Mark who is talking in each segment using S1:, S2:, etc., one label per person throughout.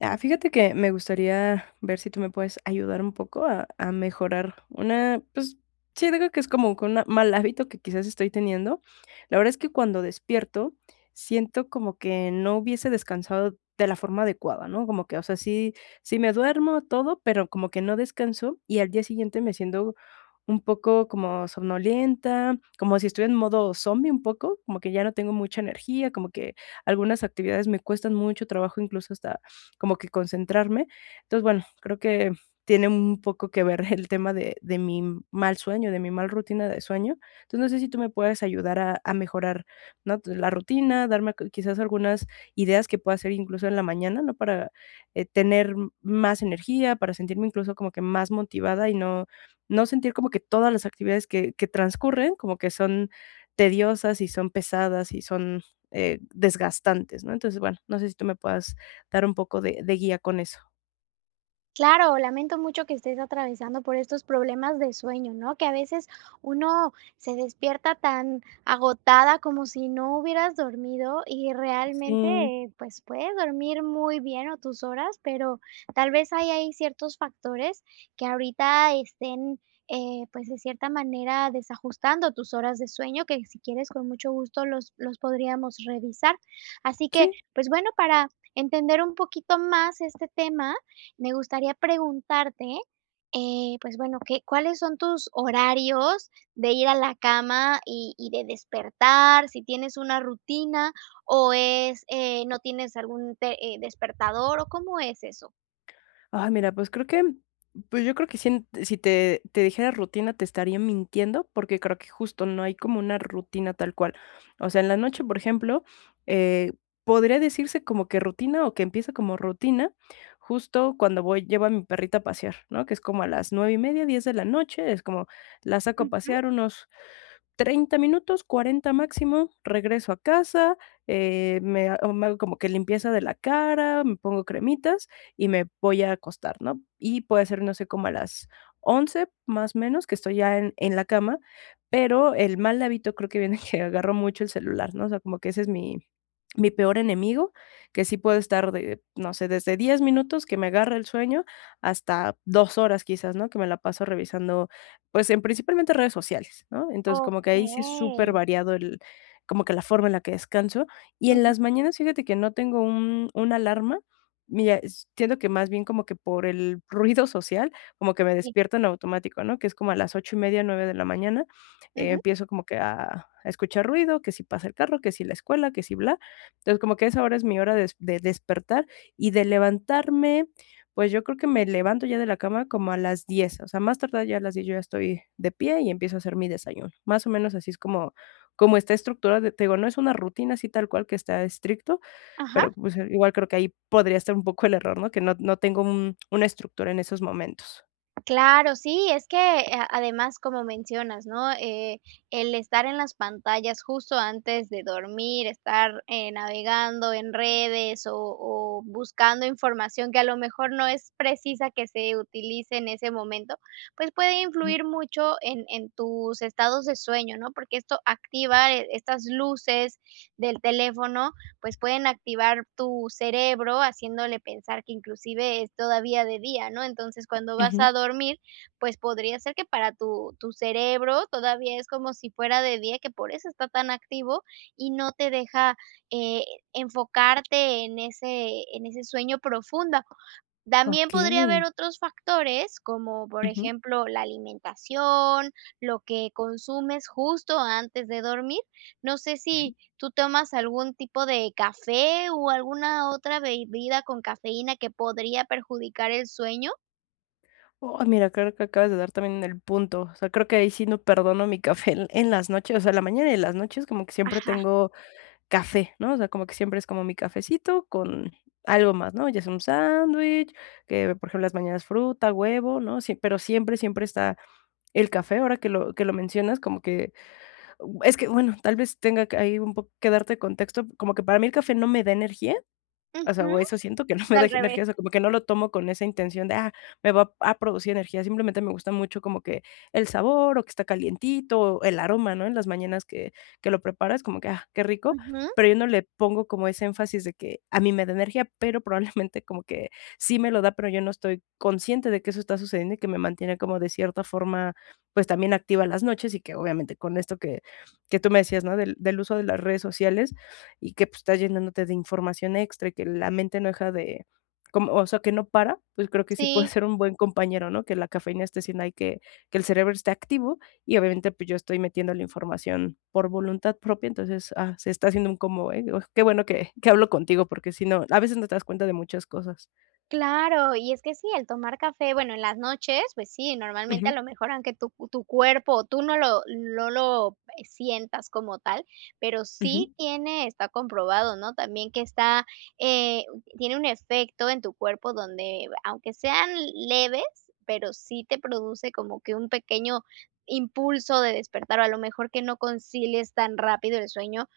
S1: Ah, fíjate que me gustaría ver si tú me puedes ayudar un poco a mejorar una, pues sí, digo que es como que un mal hábito que quizás estoy teniendo. La verdad es que cuando despierto, siento como que no hubiese descansado de la forma adecuada, ¿no? Como que, o sea, sí me duermo todo, pero como que no descanso y al día siguiente me siento un poco como somnolienta, como si estuviera en modo zombie un poco, como que ya no tengo mucha energía, como que algunas actividades me cuestan mucho trabajo, incluso hasta como que concentrarme. Entonces, bueno, creo que tiene un poco que ver el tema de mi mal sueño, de mi mal rutina de sueño. Entonces, no sé si tú me puedes ayudar a mejorar, ¿no?, la rutina, darme quizás algunas ideas que pueda hacer incluso en la mañana, ¿no?, para, tener más energía, para sentirme incluso como que más motivada y no sentir como que todas las actividades que transcurren, como que son tediosas y son pesadas y son, desgastantes, ¿no? Entonces, bueno, no sé si tú me puedas dar un poco de guía con eso.
S2: Claro, lamento mucho que estés atravesando por estos problemas de sueño, ¿no? Que a veces uno se despierta tan agotada como si no hubieras dormido y realmente,
S1: Sí,
S2: pues puedes dormir muy bien o tus horas, pero tal vez hay ahí ciertos factores que ahorita estén, pues de cierta manera desajustando tus horas de sueño, que si quieres con mucho gusto los podríamos revisar. Así que,
S1: sí.
S2: pues bueno, para entender un poquito más este tema. Me gustaría preguntarte, pues bueno, ¿ cuáles son tus horarios de ir a la cama y de despertar? ¿Si tienes una rutina o es, no tienes algún despertador o cómo es eso?
S1: Ah, mira, pues creo que, pues yo creo que si te dijera rutina, te estaría mintiendo, porque creo que justo no hay como una rutina tal cual. O sea, en la noche, por ejemplo, eh, podría decirse como que rutina o que empieza como rutina, justo cuando voy llevo a mi perrita a pasear, ¿no? Que es como a las 9:30, 10 de la noche, es como la saco a pasear unos 30 minutos, 40 máximo, regreso a casa, me hago como que limpieza de la cara, me pongo cremitas y me voy a acostar, ¿no? Y puede ser, no sé, como a las 11 más o menos, que estoy ya en la cama, pero el mal hábito creo que viene que agarro mucho el celular, ¿no? O sea, como que ese es mi peor enemigo, que sí puede estar de, no sé, desde 10 minutos que me agarra el sueño hasta 2 horas quizás, ¿no? Que me la paso revisando pues, en principalmente redes sociales, ¿no? Entonces,
S2: Ok.
S1: como que ahí sí es súper variado el como que la forma en la que descanso. Y en
S2: Ujú,
S1: las mañanas, fíjate que no tengo un una alarma. Mira, s siento que más bien como que por el ruido social, como que me
S2: sí,
S1: despierto en automático, ¿no? Que es como a las 8:30 9 de la mañana,
S2: ujú,
S1: empiezo como que a escuchar ruido, que si pasa el carro, que si la escuela, que si bla. Entonces, como que esa hora es mi hora de despertar y de levantarme pues yo creo que me levanto ya de la cama como a las 10. O sea, más tardar ya a las 10 yo ya estoy de pie y empiezo a hacer mi desayuno. Más o menos así es como está estructurado, te digo, no es una rutina así tal cual que está estricto,
S2: ajá.
S1: pero, pues, igual creo que ahí podría estar un poco el error, ¿no? Que no tengo un una estructura en esos momentos.
S2: Claro, sí, es que a además, como mencionas, ¿no? El estar en las pantallas justo antes de dormir, estar, navegando en redes o buscando información que a lo mejor no es precisa que se utilice en ese momento, pues puede
S1: Mm,
S2: influir mucho en tus estados de sueño, ¿no? Porque esto activa, estas luces del teléfono pues pueden activar tu cerebro haciéndole pensar que inclusive es todavía de día, ¿no? Entonces, cuando vas
S1: ujú.
S2: a dormir, pues podría ser que para tu cerebro todavía es como si fuera de día, que por eso está tan activo y no te deja eh, enfocarte en en ese sueño profundo. También
S1: Okey,
S2: podría haber otros factores como por
S1: ujú.
S2: ejemplo la alimentación, lo que consumes justo antes de dormir. No sé si ¿Tú tomas algún tipo de café o alguna otra bebida con cafeína que podría perjudicar el sueño?
S1: Oh, mira, creo que acabas de dar también en el punto. O sea, creo que ahí sí no perdono mi café en las noches, o sea, la mañana y en las noches como que siempre
S2: Ajá.
S1: tengo café, ¿no? O sea, como que siempre es como mi cafecito con algo más, ¿no? Ya sea un sándwich, que, por ejemplo, las mañanas fruta, huevo, ¿no? Sí, pero siempre, siempre está el café, ahora que lo mencionas, como que es que, bueno, tal vez tenga que ahí un poco que darte contexto, como que para mí el café no me da energía. O sea,
S2: Ujú.
S1: o eso siento que no
S2: Es
S1: me da
S2: al revés.
S1: energía, o sea, como que no lo tomo con esa intención de, me va a producir energía, simplemente me gusta mucho como que el sabor o que está calientito, o el aroma, ¿no? En las mañanas que lo preparas, como que, ah, qué rico,
S2: Ujú.
S1: pero yo no le pongo como ese énfasis de que a mí me da energía, pero probablemente como que sí me lo da, pero yo no estoy consciente de que eso está sucediendo y que me mantiene como de cierta forma, pues también activa las noches y que obviamente con esto que tú me decías, ¿no? Del uso de las redes sociales, y que pues, estás llenándote de información extra y que la mente no deja de, como, o sea, que no para, pues creo que sí puede
S2: Sí.
S1: ser un buen compañero, ¿no? Que la cafeína esté siendo ahí que el cerebro esté activo y obviamente pues yo estoy metiendo la información por voluntad propia, entonces se está haciendo un combo, ¿eh? Oj, qué bueno que hablo contigo porque si no, a veces no te das cuenta de muchas cosas.
S2: Claro, y es que sí, el tomar café, bueno, en las noches, pues sí, normalmente a
S1: Ujú,
S2: lo mejor aunque tu cuerpo o tú no no lo sientas como tal, pero
S1: ujú.
S2: sí tiene, está comprobado, ¿no? También que está, eh, tiene un efecto en tu cuerpo donde, aunque sean leves, pero sí te produce como que un pequeño impulso de despertar o a lo mejor que no concilies tan rápido el sueño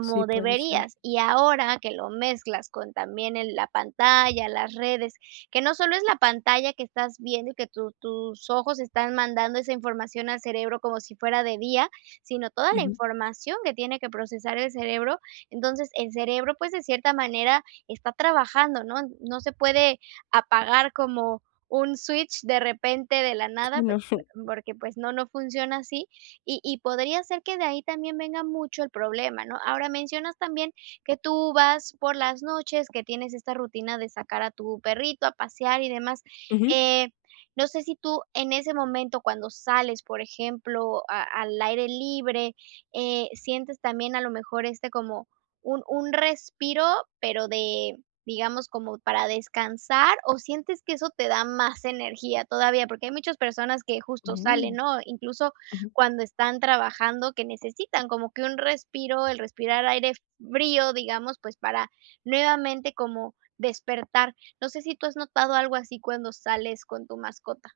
S1: Sí, puede ser.
S2: deberías. Y ahora que lo mezclas con también el la pantalla, las redes, que no solo es la pantalla que estás viendo y que tu tus ojos están mandando esa información al cerebro como si fuera de día, sino toda la
S1: Ujú.
S2: información que tiene que procesar el cerebro. Entonces, el cerebro, pues, de cierta manera está trabajando, ¿no? No se puede apagar como un switch de repente de la
S1: Sí,
S2: nada,
S1: no.
S2: pues, porque, pues, no, no funciona así, y podría ser que de ahí también venga mucho el problema, ¿no? Ahora, mencionas también que tú vas por las noches, que tienes esta rutina de sacar a tu perrito a pasear y demás.
S1: Ujú.
S2: Eh, no sé si tú en ese momento, cuando sales, por ejemplo, a al aire libre, sientes también a lo mejor este como un respiro, pero de, digamos, como para descansar, ¿o sientes que eso te da más energía todavía? Porque hay muchas personas que justo salen,
S1: Mm,
S2: ¿no? Incluso
S1: ujú.
S2: cuando están trabajando que necesitan, como que un respiro, el respirar aire frío, digamos, pues para nuevamente como despertar. No sé si tú has notado algo así cuando sales con tu mascota.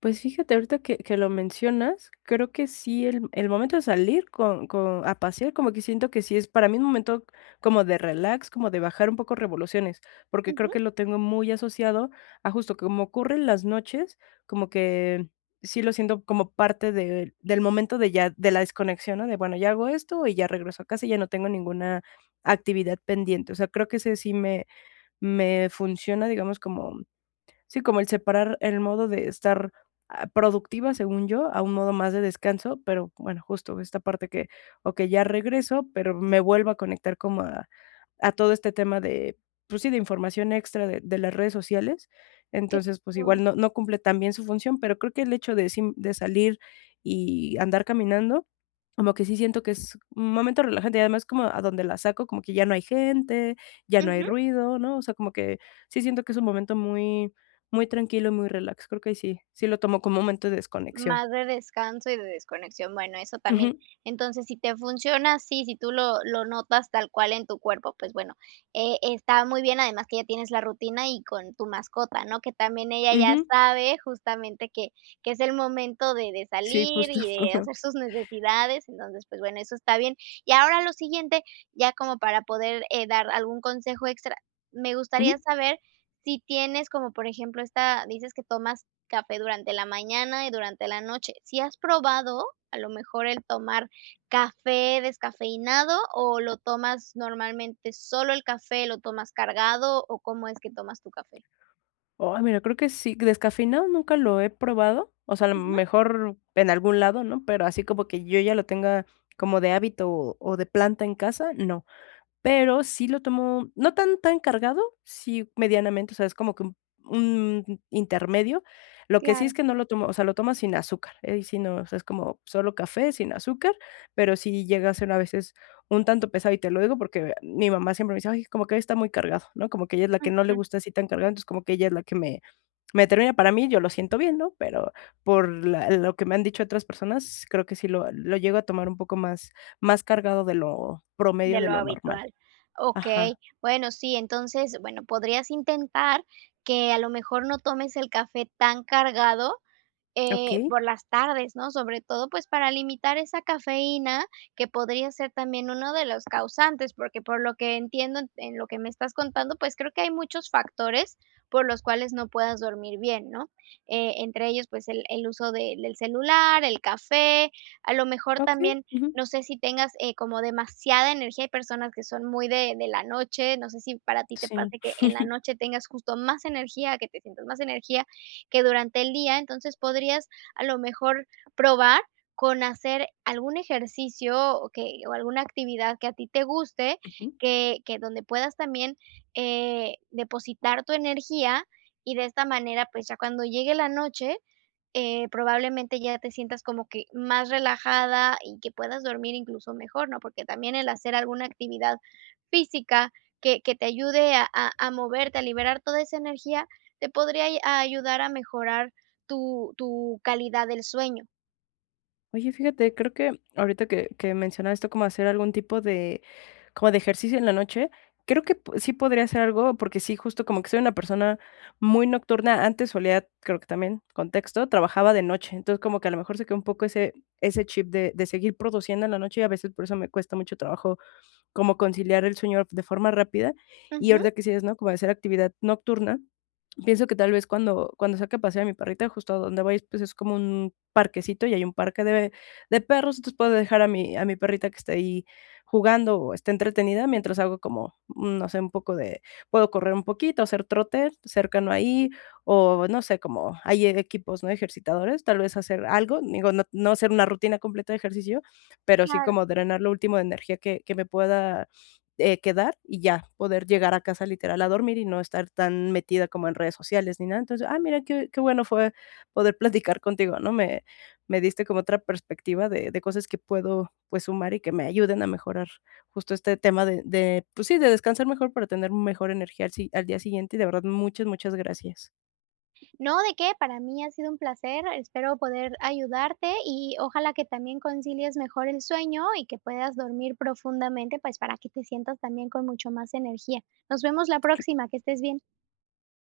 S1: Pues fíjate, ahorita que lo mencionas, creo que sí, el momento de salir con a pasear, como que siento que sí es para mí un momento como de relax, como de bajar un poco revoluciones, porque creo
S2: Ujú,
S1: que lo tengo muy asociado a justo como ocurre en las noches, como que sí lo siento como parte de del momento de ya de la desconexión, ¿no? De, bueno, ya hago esto y ya regreso a casa y ya no tengo ninguna actividad pendiente. O sea, creo que ese sí me funciona, digamos, como. Sí, como el separar el modo de estar, productiva, según yo, a un modo más de descanso, pero bueno, justo esta parte que, okey, ya regreso, pero me vuelvo a conectar como a todo este tema de, pues sí, de información extra de las redes sociales. Entonces, pues
S2: claro.
S1: igual no cumple tan bien su función, pero creo que el hecho de sim de salir y andar caminando como que sí siento que es un momento relajante y además como a donde la saco, como que ya no hay gente, ya no hay
S2: Ujú.
S1: ruido, ¿no? O sea, como que sí siento que es un momento muy, muy tranquilo y muy relax. Creo que ahí sí, sí lo tomo como un momento de desconexión.
S2: Más de descanso y de desconexión, bueno, eso también.
S1: Ujú,
S2: Entonces, si te funciona así, si tú lo notas tal cual en tu cuerpo, pues bueno, está muy bien, además que ya tienes la rutina y con tu mascota, ¿no? Que también ella ya
S1: ujú.
S2: sabe justamente que es el momento de
S1: Sí,
S2: salir
S1: justo.
S2: y de hacer sus necesidades, entonces, pues bueno, eso está bien. Y ahora lo siguiente, ya como para poder, dar algún consejo extra, me gustaría
S1: Ujú.
S2: saber si tienes como, por ejemplo, esta dices que tomas café durante la mañana y durante la noche. ¿Si has probado, a lo mejor, el tomar café descafeinado o lo tomas normalmente solo el café, lo tomas cargado o cómo es que tomas tu café?
S1: Oh, mira, creo que sí, descafeinado nunca lo he probado. O sea, a lo
S2: Ujú,
S1: mejor en algún lado, ¿no? Pero así como que yo ya lo tenga como de hábito o de planta en casa, no. Pero sí lo tomo, no tan tan cargado, sí medianamente, o sea, es como que un intermedio. Lo que sí es
S2: claro.
S1: que no lo tomo, o sea, lo tomo sin azúcar, ahí sí no, o sea, es como solo café sin azúcar, pero sí llega a ser a veces un tanto pesado, y te lo digo porque mi mamá siempre me dice: "Ay, como que está muy cargado", ¿no? Como que ella es la que no le
S2: Ujú,
S1: gusta así tan cargado, entonces como que ella es la que me termina para mí, yo lo siento bien, ¿no? Pero por la lo que me han dicho otras personas, creo que sí lo llego a tomar un poco más cargado de lo promedio,
S2: de
S1: de
S2: lo
S1: lo normal.
S2: habitual.
S1: Ajá,
S2: Okey. Bueno, sí, entonces, bueno, podrías intentar que a lo mejor no tomes el café tan cargado.
S1: okey,
S2: Por las tardes, ¿no? Sobre todo, pues, para limitar esa cafeína, que podría ser también uno de los causantes, porque por lo que entiendo en lo que me estás contando, pues, creo que hay muchos factores por los cuales no puedas dormir bien, ¿no? Entre ellos, pues, el uso de del celular, el café, a lo mejor
S1: okey,
S2: también,
S1: ujú,
S2: no sé si tengas, como demasiada energía. Hay personas que son muy de la noche, no sé si para ti te
S1: sí.
S2: pase que en la noche tengas justo más energía, que te sientas más energía, que durante el día, entonces podrías a lo mejor probar con hacer algún ejercicio o alguna actividad que a ti te guste,
S1: Ujú.
S2: que donde puedas también, depositar tu energía, y de esta manera, pues, ya cuando llegue la noche, probablemente ya te sientas como que más relajada y que puedas dormir incluso mejor, ¿no? Porque también el hacer alguna actividad física que te ayude a moverte, a liberar toda esa energía, te podría ay a ayudar a mejorar tu calidad del sueño.
S1: Oye, fíjate, creo que ahorita que mencionas esto como hacer algún tipo de como de ejercicio en la noche, creo que p sí podría hacer algo, porque sí, justo como que soy una persona muy nocturna. Antes solía, creo que también, contexto, trabajaba de noche. Entonces, como que a lo mejor se quedó un poco ese chip de seguir produciendo en la noche, y a veces por eso me cuesta mucho trabajo como conciliar el sueño de forma rápida. Y
S2: Ujú.
S1: ahorita que sí es, ¿no? Como hacer actividad nocturna, pienso que tal vez cuando saque a pasear a mi perrita, justo a donde voy, pues, es como un parquecito y hay un parque de perros, entonces puedo dejar a mi perrita que esté ahí jugando o esté entretenida mientras hago como, no sé, un poco de puedo correr un poquito, hacer trote cercano ahí, o no sé, como hay equipos, ¿no?, ejercitadores, tal vez hacer algo, digo, no hacer una rutina completa de ejercicio, pero sí
S2: Claro.
S1: como drenar lo último de energía que me pueda, quedar y ya, poder llegar a casa literal a dormir y no estar tan metida como en redes sociales ni nada. Entonces, mira, qué bueno fue poder platicar contigo, ¿no? Me diste como otra perspectiva de cosas que puedo, pues, sumar y que me ayuden a mejorar justo este tema de, pues sí, de descansar mejor para tener mejor energía al si al día siguiente y de verdad muchas, muchas gracias.
S2: No, ¿de qué? Para mí ha sido un placer, espero poder ayudarte y ojalá que también concilies mejor el sueño y que puedas dormir profundamente, pues, para que te sientas también con mucho más energía. Nos vemos la próxima, que estés bien.